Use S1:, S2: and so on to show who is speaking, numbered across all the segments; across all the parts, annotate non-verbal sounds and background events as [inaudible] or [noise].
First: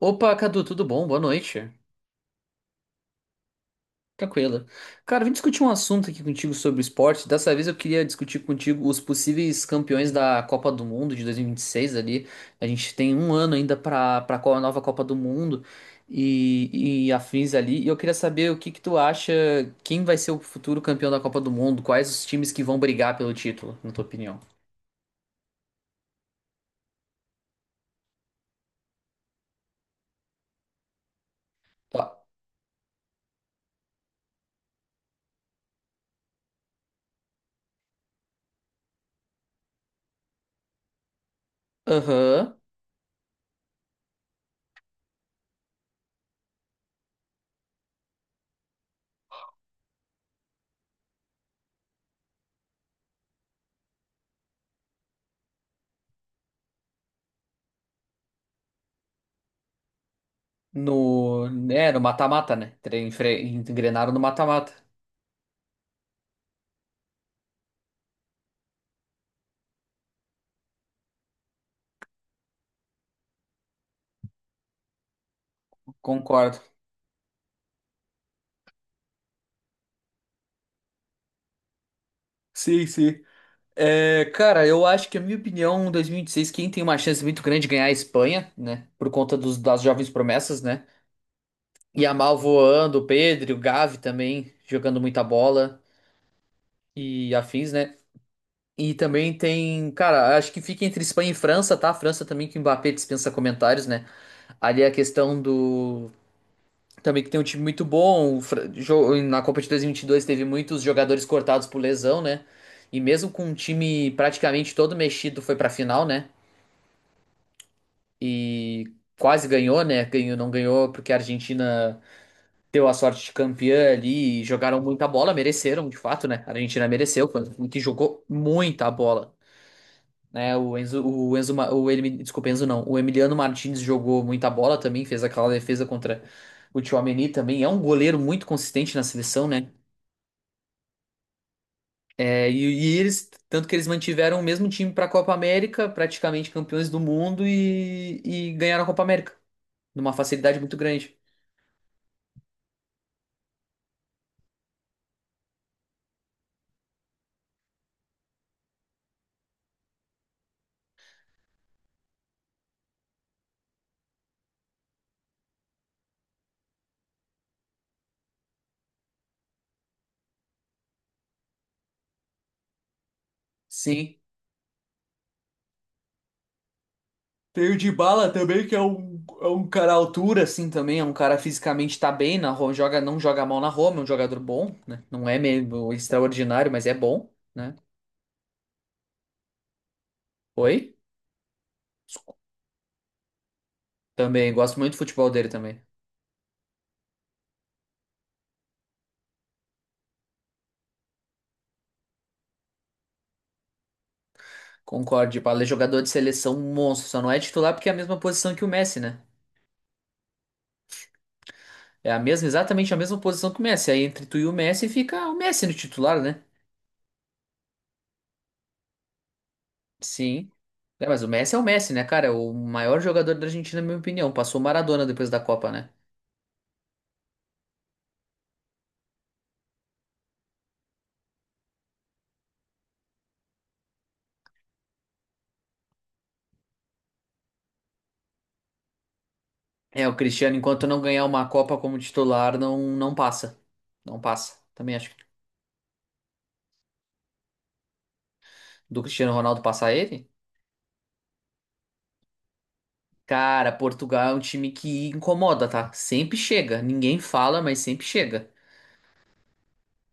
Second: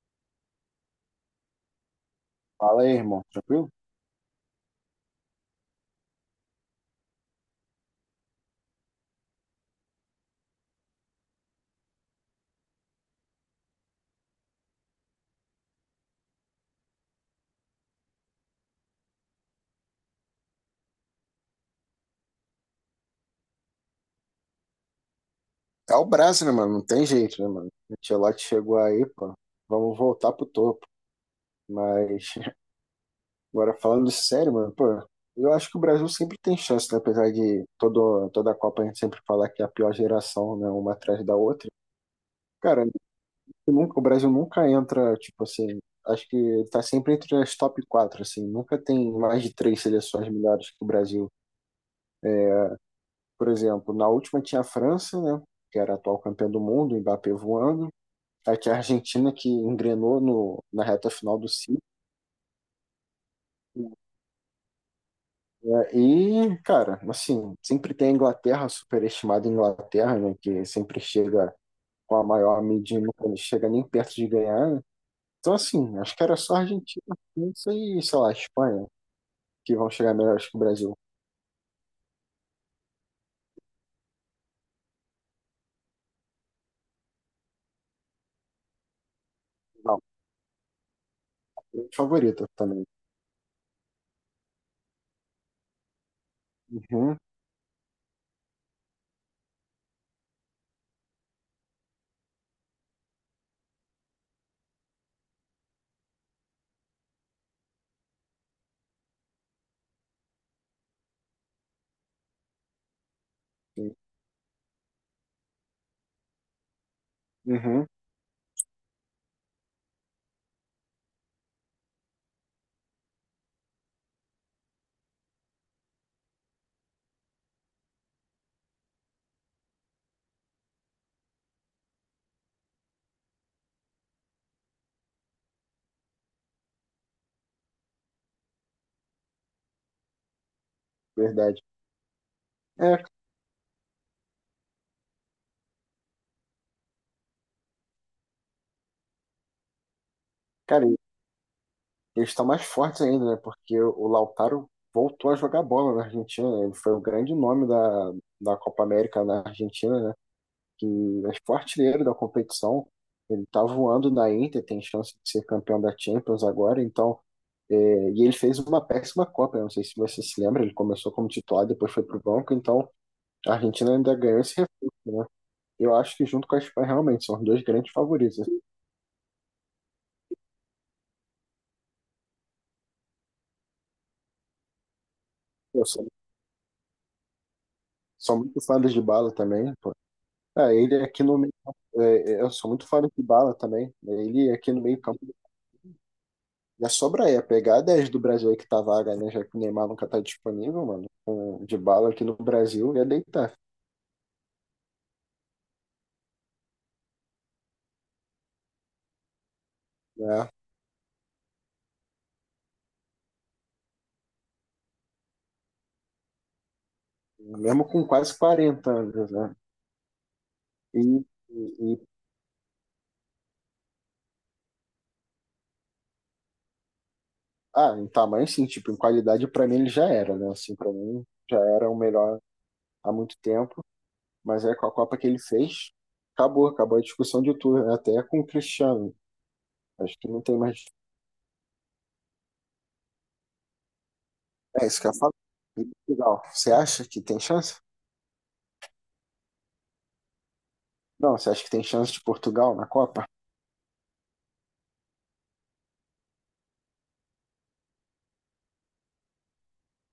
S1: Opa, Cadu, tudo bom? Boa noite.
S2: Fala aí, irmão. Tranquilo?
S1: Tranquilo. Cara, vim discutir um assunto aqui contigo sobre esporte. Dessa vez eu queria discutir contigo os possíveis campeões da Copa do Mundo de 2026 ali. A gente tem um ano ainda para a nova Copa do Mundo e afins ali. E eu queria saber o que que tu acha, quem vai ser o futuro campeão da Copa do Mundo? Quais os times que vão brigar pelo título, na tua opinião?
S2: É o Brasil, né, mano? Não tem jeito, né, mano? O Ancelotti chegou aí, pô. Vamos voltar pro topo.
S1: Tá.
S2: Mas, [laughs] agora falando sério, mano, pô, eu acho que o Brasil sempre tem chance, né? Apesar de todo, toda a Copa a gente sempre falar que é a pior geração, né? Uma atrás da outra.
S1: Aham.
S2: Cara, o Brasil nunca entra, tipo assim, acho que ele tá sempre entre as top 4 assim. Nunca tem mais de três seleções melhores que o Brasil. Por exemplo, na última tinha a França, né? Que era a atual campeã do mundo, o Mbappé voando. A que a Argentina que engrenou no, na reta final do
S1: No,
S2: ciclo,
S1: né, no mata-mata, né? Engrenaram no mata-mata.
S2: né? E, cara, assim, sempre tem a Inglaterra, superestimada Inglaterra, né, que sempre chega com a maior mídia e nunca chega nem perto de ganhar, né? Então, assim, acho que era só
S1: Concordo.
S2: a Argentina, França e, sei lá, a Espanha, que vão chegar melhores que o Brasil.
S1: Sim, sim. É, cara, eu acho que, a minha opinião, em 2026, quem tem uma chance muito grande de ganhar é a Espanha, né? Por conta dos, das
S2: Não,
S1: jovens promessas, né? Yamal
S2: favorita também.
S1: voando, o Pedri, o Gavi também jogando muita bola
S2: Uhum,
S1: e afins, né? E também tem, cara, acho que fica entre Espanha e França, tá? França também que o Mbappé dispensa comentários, né? Ali é a questão do. Também que tem um time muito bom. O Na Copa de 2022 teve muitos jogadores cortados por lesão, né? E mesmo com um
S2: sim,
S1: time praticamente todo mexido, foi pra final, né?
S2: uhum,
S1: E quase ganhou, né? Ganhou, não ganhou porque a Argentina deu a sorte de campeã ali e jogaram muita bola, mereceram, de fato, né? A Argentina mereceu, foi um que jogou muita bola, né? O Enzo, desculpa, Enzo não, o Emiliano Martins jogou muita bola também, fez aquela defesa contra o Tchouaméni também, é um goleiro muito consistente na seleção, né?
S2: verdade.
S1: É, e
S2: É,
S1: eles, tanto que eles mantiveram o mesmo time para a Copa América, praticamente campeões do mundo e ganharam a Copa América numa facilidade muito
S2: cara,
S1: grande.
S2: eles estão mais fortes ainda, né? Porque o Lautaro voltou a jogar bola na Argentina, né? Ele foi o grande nome da Copa América na Argentina, né? Que é o artilheiro da competição. Ele tá voando na Inter, tem chance de ser campeão da Champions agora, então. é, e ele fez uma péssima Copa, né? Não sei se você se lembra, ele começou como titular, depois foi pro banco, então a Argentina ainda
S1: Sim.
S2: ganhou esse reforço, né? Eu acho que junto com a Espanha, realmente, são os dois
S1: Tem o
S2: grandes
S1: Dybala
S2: favoritos.
S1: também, que é um cara à altura, assim, também. É um cara fisicamente tá bem, na Roma, joga, não joga mal na Roma, é um jogador bom, né? Não é
S2: Eu
S1: meio
S2: sou,
S1: extraordinário, mas é bom, né?
S2: sou muito fã do Dybala também, pô.
S1: Oi?
S2: Ele aqui no meio, eu sou muito fã do Dybala também, né? Ele
S1: Também,
S2: aqui
S1: gosto
S2: no
S1: muito do
S2: meio campo
S1: futebol dele também.
S2: já sobra aí, é pegar 10 do Brasil aí que tá vaga, né? Já que o Neymar nunca tá disponível, mano. Com o Dybala aqui no Brasil ia deitar,
S1: Concordo, Dybala é jogador de seleção monstro, só não é titular porque é a mesma posição que o Messi, né?
S2: né?
S1: É a mesma, exatamente a mesma posição que o Messi. Aí entre tu e o Messi fica o Messi no titular, né?
S2: Mesmo com quase 40 anos, né?
S1: Sim.
S2: E,
S1: É, mas o Messi é
S2: e,
S1: o Messi,
S2: e-
S1: né, cara? É o maior jogador da Argentina, na minha opinião. Passou o Maradona depois da Copa, né?
S2: ah, em tamanho sim, tipo, em qualidade pra mim ele já era, né? Assim, pra mim já era o melhor há muito tempo, mas é com a Copa que ele fez, acabou, acabou a discussão de tudo, né? Até com o Cristiano.
S1: É, o
S2: Acho que não
S1: Cristiano,
S2: tem mais.
S1: enquanto não ganhar uma Copa como titular, não, não passa. Não passa.
S2: É
S1: Também
S2: isso que
S1: acho
S2: eu
S1: que
S2: falo. E Portugal, você acha que tem chance?
S1: do Cristiano Ronaldo passar ele.
S2: Não, você acha que tem chance de Portugal na Copa?
S1: Cara, Portugal é um time que incomoda, tá? Sempre chega. Ninguém fala, mas sempre chega.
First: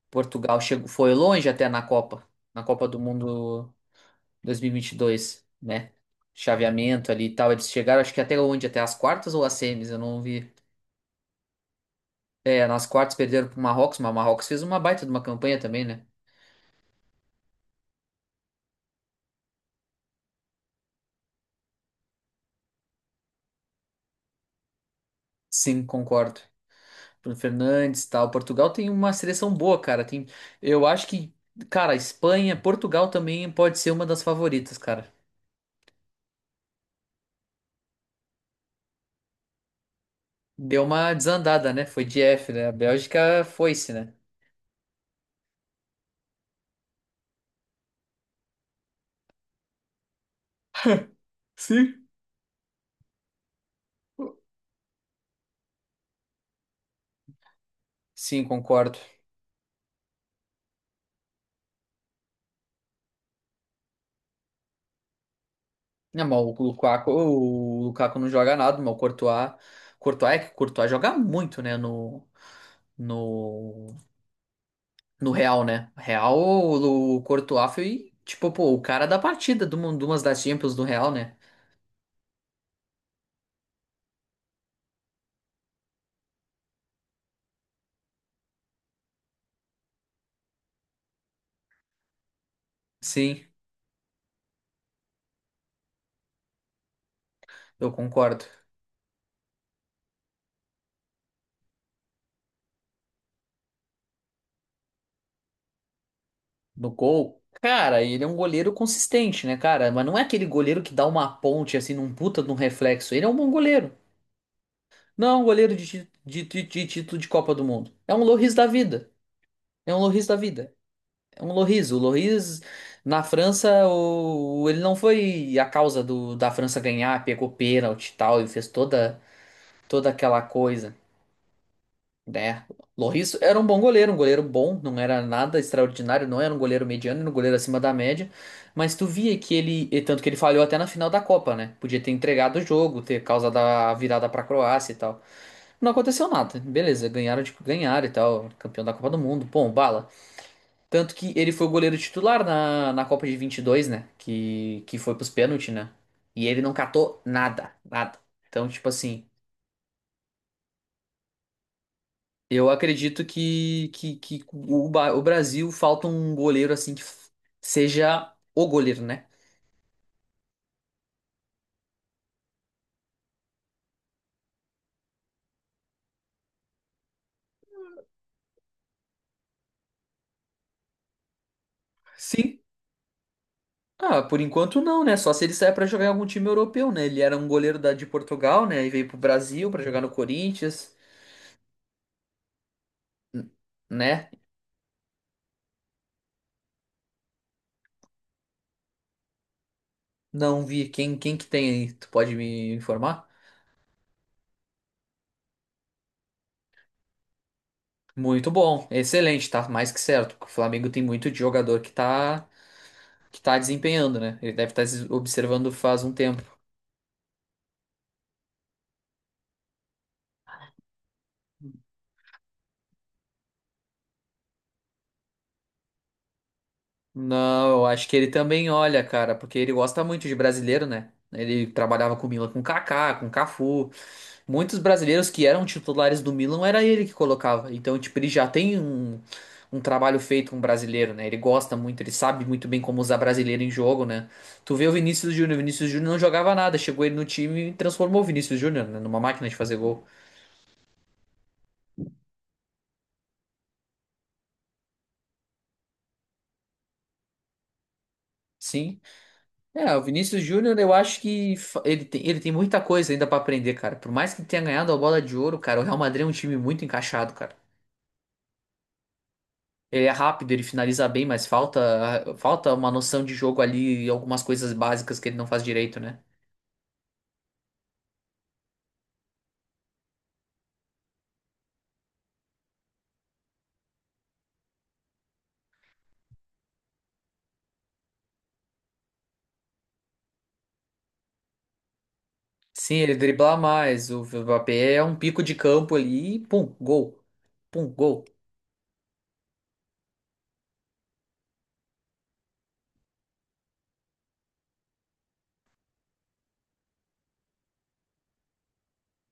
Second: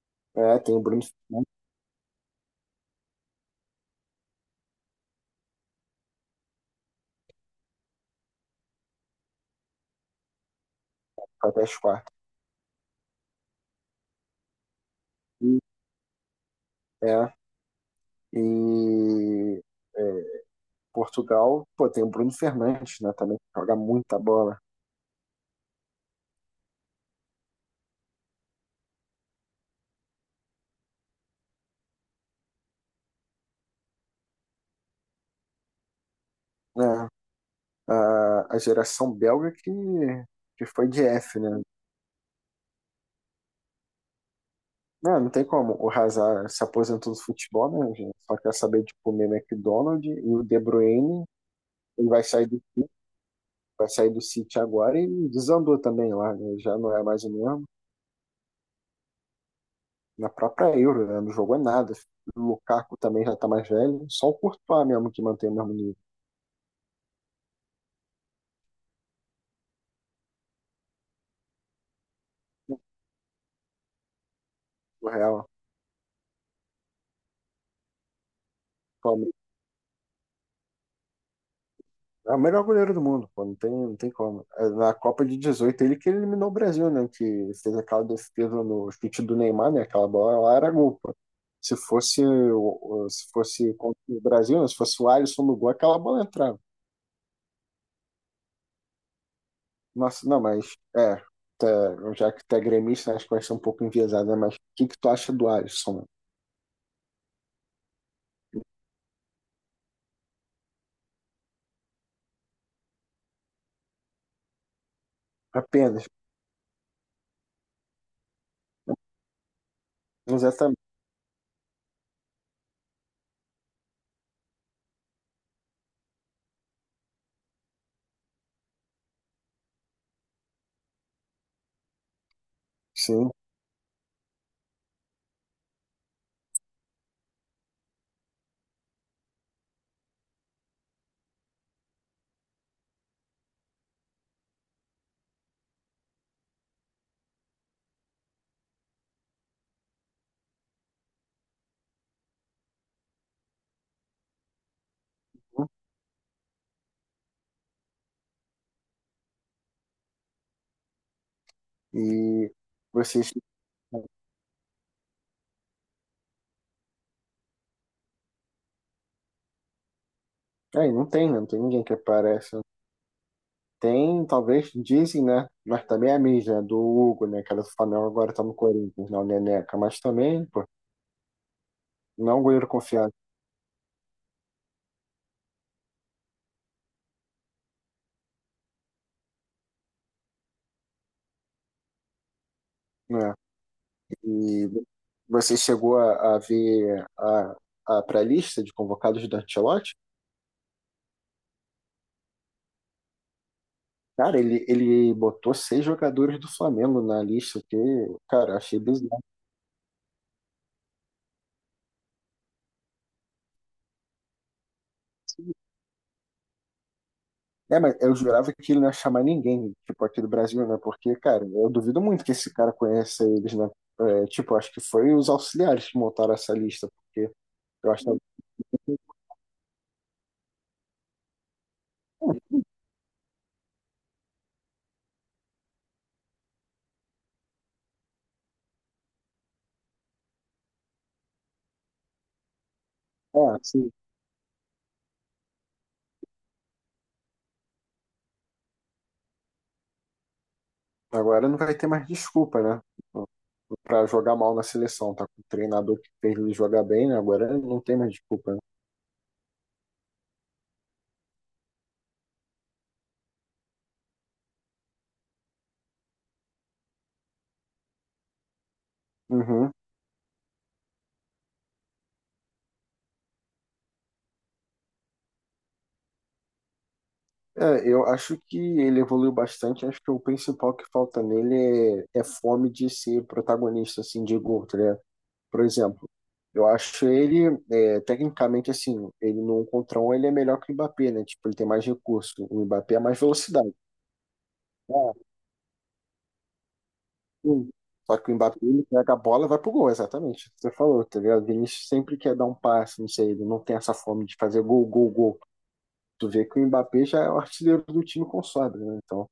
S1: Portugal
S2: É, tem o
S1: chegou,
S2: Bruno
S1: foi longe
S2: Fernandes
S1: até na Copa. Na Copa do Mundo dois mil e vinte e dois, né? Chaveamento ali e tal. Eles chegaram, acho que até onde? Até as quartas ou as semis? Eu não vi.
S2: que foi até as quartas.
S1: É, nas quartas perderam pro Marrocos, mas o Marrocos fez uma baita de uma campanha
S2: E,
S1: também, né?
S2: é, e é, Portugal, pô, tem o Bruno Fernandes, né, também, que joga muita bola,
S1: Sim, concordo. Bruno Fernandes, e tal. Portugal tem uma seleção boa, cara. Tem, eu acho que, cara, Espanha, Portugal também pode ser uma das favoritas, cara.
S2: né? A geração belga que
S1: Deu
S2: foi de
S1: uma
S2: F, né?
S1: desandada, né? Foi de F, né? A Bélgica foi-se, né?
S2: Não, não tem como. O Hazard se aposentou do futebol, né, gente? Só quer saber de comer McDonald's. E o De Bruyne,
S1: Sim.
S2: ele vai sair do City agora e desandou também lá, né? Já não é mais o mesmo.
S1: Sim, concordo.
S2: Na própria Euro, né? Não jogou nada. O Lukaku também já tá mais velho, só o Courtois mesmo que mantém o mesmo nível,
S1: Não, mas o Lukaku não joga nada, mas o Courtois, Courtois é que o Courtois joga muito, né? No,
S2: né?
S1: no
S2: O
S1: No
S2: Real,
S1: Real, né? Real, o Courtois foi, tipo, pô, o cara da
S2: atualmente.
S1: partida de uma de umas das Champions do Real, né?
S2: É o melhor goleiro do mundo, pô, não tem, não tem como. É, na Copa de 18, ele que eliminou o Brasil, né? Que fez aquela defesa no chute do Neymar, né? Aquela bola lá era gol, pô. Se fosse, o- o- se
S1: Sim,
S2: fosse contra o Brasil, né? Se fosse o Alisson no gol, aquela bola entrava.
S1: eu concordo.
S2: Nossa, não, mas é, já que tu é gremista, acho que vai ser um pouco enviesadas, mas o que que tu acha do Alisson?
S1: No gol, cara, ele é um goleiro consistente, né, cara? Mas não é aquele goleiro que dá uma ponte, assim, num puta de um reflexo. Ele é um bom goleiro. Não é um goleiro de,
S2: Apenas,
S1: de título de Copa do Mundo. É um Lloris da vida. É um Lloris da vida.
S2: exatamente,
S1: É um Lloris. O Lloris, na França, o, ele não foi a causa do, da França ganhar, pegou pênalti e tal, e fez toda, toda aquela coisa. Né?
S2: sim.
S1: Lloris era um bom goleiro, um goleiro bom, não era nada extraordinário, não era um goleiro mediano, era um goleiro acima da média, mas tu via que ele, e tanto que ele falhou até na final da Copa, né? Podia ter entregado o jogo, ter causado a virada pra Croácia e tal. Não aconteceu nada, beleza, ganharam, tipo, ganharam e tal, campeão da Copa do Mundo, bom, bala. Tanto que ele foi o goleiro titular na, na Copa de vinte e dois, né? Que foi pros pênaltis, né? E ele não catou nada, nada. Então, tipo assim.
S2: E
S1: Eu acredito
S2: vocês.
S1: que, o, o Brasil falta um goleiro assim que seja o goleiro, né?
S2: Aí não tem, né? Não tem ninguém que aparece. Tem, talvez, dizem, né? Mas também é a mídia, né? Do Hugo, né? Que era do Flamengo, agora tá no Corinthians, não, Neneca. Mas também, pô, não é um
S1: Sim,
S2: goleiro confiável,
S1: ah, por enquanto não, né? Só se ele sair pra jogar em algum time europeu, né? Ele era um goleiro da, de Portugal, né? E veio pro Brasil pra jogar no Corinthians,
S2: né?
S1: n- né?
S2: E você chegou a ver a pré-lista de convocados do Ancelotti?
S1: Não vi quem, quem que tem aí, tu pode me informar?
S2: Cara, ele botou seis jogadores do Flamengo na lista, que,
S1: Muito
S2: cara, achei
S1: bom,
S2: bizarro.
S1: excelente, tá mais que certo. O Flamengo tem muito de jogador que tá desempenhando, né? Ele deve estar observando faz um tempo.
S2: É, mas eu jurava que ele não ia chamar ninguém, tipo, aqui do Brasil, né? Porque, cara, eu duvido muito que esse cara conheça eles, né? É, tipo, acho que foi os auxiliares que montaram essa lista, porque
S1: Não, eu
S2: eu acho
S1: acho
S2: que,
S1: que ele também olha, cara, porque ele gosta muito de brasileiro, né? Ele trabalhava com o Milan, com Kaká, com Cafu. Muitos brasileiros que eram titulares do Milan era ele que colocava. Então, tipo, ele já tem um, um trabalho feito com brasileiro, né? Ele gosta muito, ele sabe muito bem como usar
S2: é,
S1: brasileiro em
S2: assim,
S1: jogo, né? Tu vê o Vinícius Júnior não jogava nada, chegou ele no time e transformou o Vinícius Júnior, né, numa máquina de fazer gol.
S2: agora não vai ter mais desculpa, né? Pra jogar mal na seleção, tá com o treinador que fez ele jogar bem, né? Agora não tem mais desculpa, né?
S1: Sim. É, o Vinícius Júnior, eu acho que ele tem muita coisa ainda pra aprender, cara. Por mais que tenha ganhado a bola de ouro, cara, o Real Madrid é um time muito encaixado, cara.
S2: Uhum.
S1: Ele é rápido, ele finaliza bem, mas falta, falta uma noção de jogo ali e algumas coisas básicas que ele não faz direito, né?
S2: É, eu acho que ele evoluiu bastante. Acho que o principal que falta nele é fome de ser protagonista, assim, de gol, tá ligado? Por exemplo, eu acho ele, é, tecnicamente, assim, ele no um contra um, ele é melhor que o Mbappé, né? Tipo, ele tem mais recurso. O Mbappé
S1: Sim,
S2: é
S1: ele
S2: mais
S1: driblar
S2: velocidade.
S1: mais, o Mbappé é
S2: Ah,
S1: um pico de campo ali, e pum, gol.
S2: sim.
S1: Pum,
S2: Só
S1: gol.
S2: que o Mbappé, ele pega a bola e vai pro gol, exatamente. Você falou, tá ligado? O Vinícius sempre quer dar um passe, não sei, ele não tem essa fome de fazer gol, gol, gol. Tu vê que o Mbappé já é o artilheiro do time com sobra, né? Então.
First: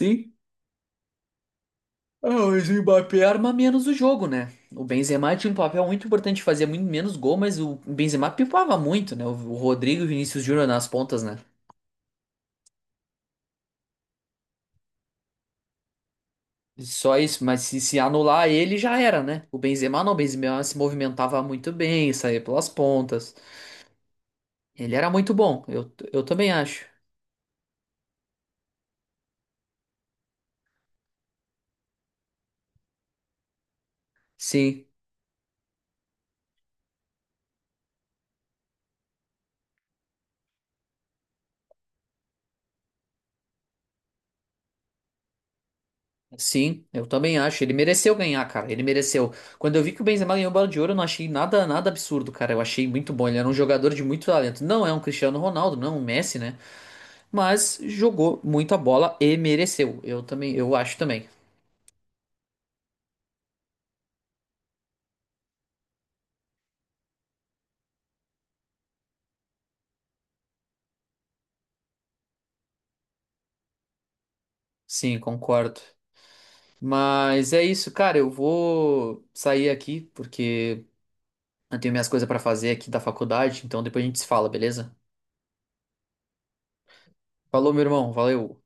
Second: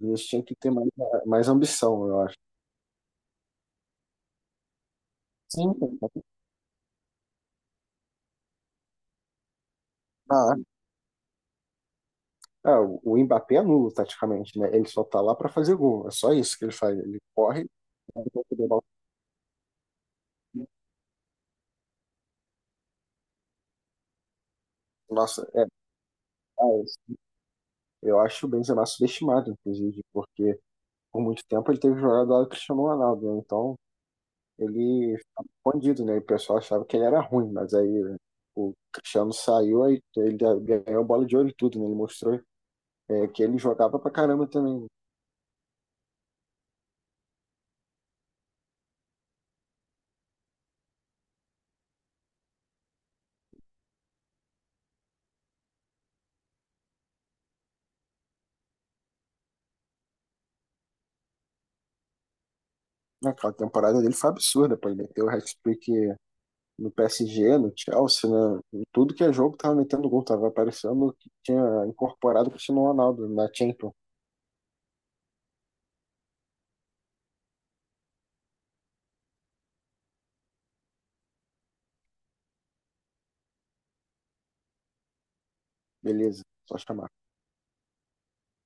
S2: Eles tinham que ter mais ambição, eu
S1: ah,
S2: acho.
S1: mas o Mbappé arma menos o jogo, né? O Benzema tinha um
S2: Sim,
S1: papel muito importante, fazia muito menos gol, mas o Benzema pipava muito, né? O Rodrigo e o Vinícius
S2: cara.
S1: Júnior nas pontas, né?
S2: Ah, é, o Mbappé é nulo, taticamente, né? Ele só tá lá pra fazer gol. É só isso que ele faz.
S1: Só
S2: Ele
S1: isso, mas
S2: corre,
S1: se anular
S2: toca de
S1: ele
S2: bola.
S1: já era, né? O Benzema não, o Benzema se movimentava muito bem, saía pelas pontas. Ele era muito
S2: Nossa,
S1: bom, eu também acho.
S2: é eu acho o Benzema subestimado, inclusive, porque por muito tempo ele teve jogado lá do Cristiano Ronaldo, né? Então
S1: Sim,
S2: ele ficava escondido, né? E o pessoal achava que ele era ruim, mas aí, né, o Cristiano saiu, aí ele ganhou a bola de ouro e tudo, né? Ele mostrou, é, que ele jogava pra caramba também, né?
S1: sim, eu também acho. Ele mereceu ganhar, cara, ele mereceu. Quando eu vi que o Benzema ganhou o Bola de Ouro, eu não achei nada, nada absurdo, cara. Eu achei muito bom, ele era um jogador de muito talento. Não é um Cristiano Ronaldo, não é um Messi, né? Mas jogou muito a bola e mereceu. Eu também, eu acho também.
S2: Aquela temporada dele foi absurda, pô. Ele meteu o hat-trick no PSG, no Chelsea, né? Em tudo que é jogo, tava metendo gol, tava aparecendo que tinha incorporado o Cristiano Ronaldo na Champions.
S1: Sim, concordo. Mas é isso, cara. Eu vou sair aqui porque eu tenho minhas coisas pra fazer aqui da faculdade, então depois a gente se fala, beleza?
S2: Beleza, só chamar.
S1: Falou, meu irmão. Valeu.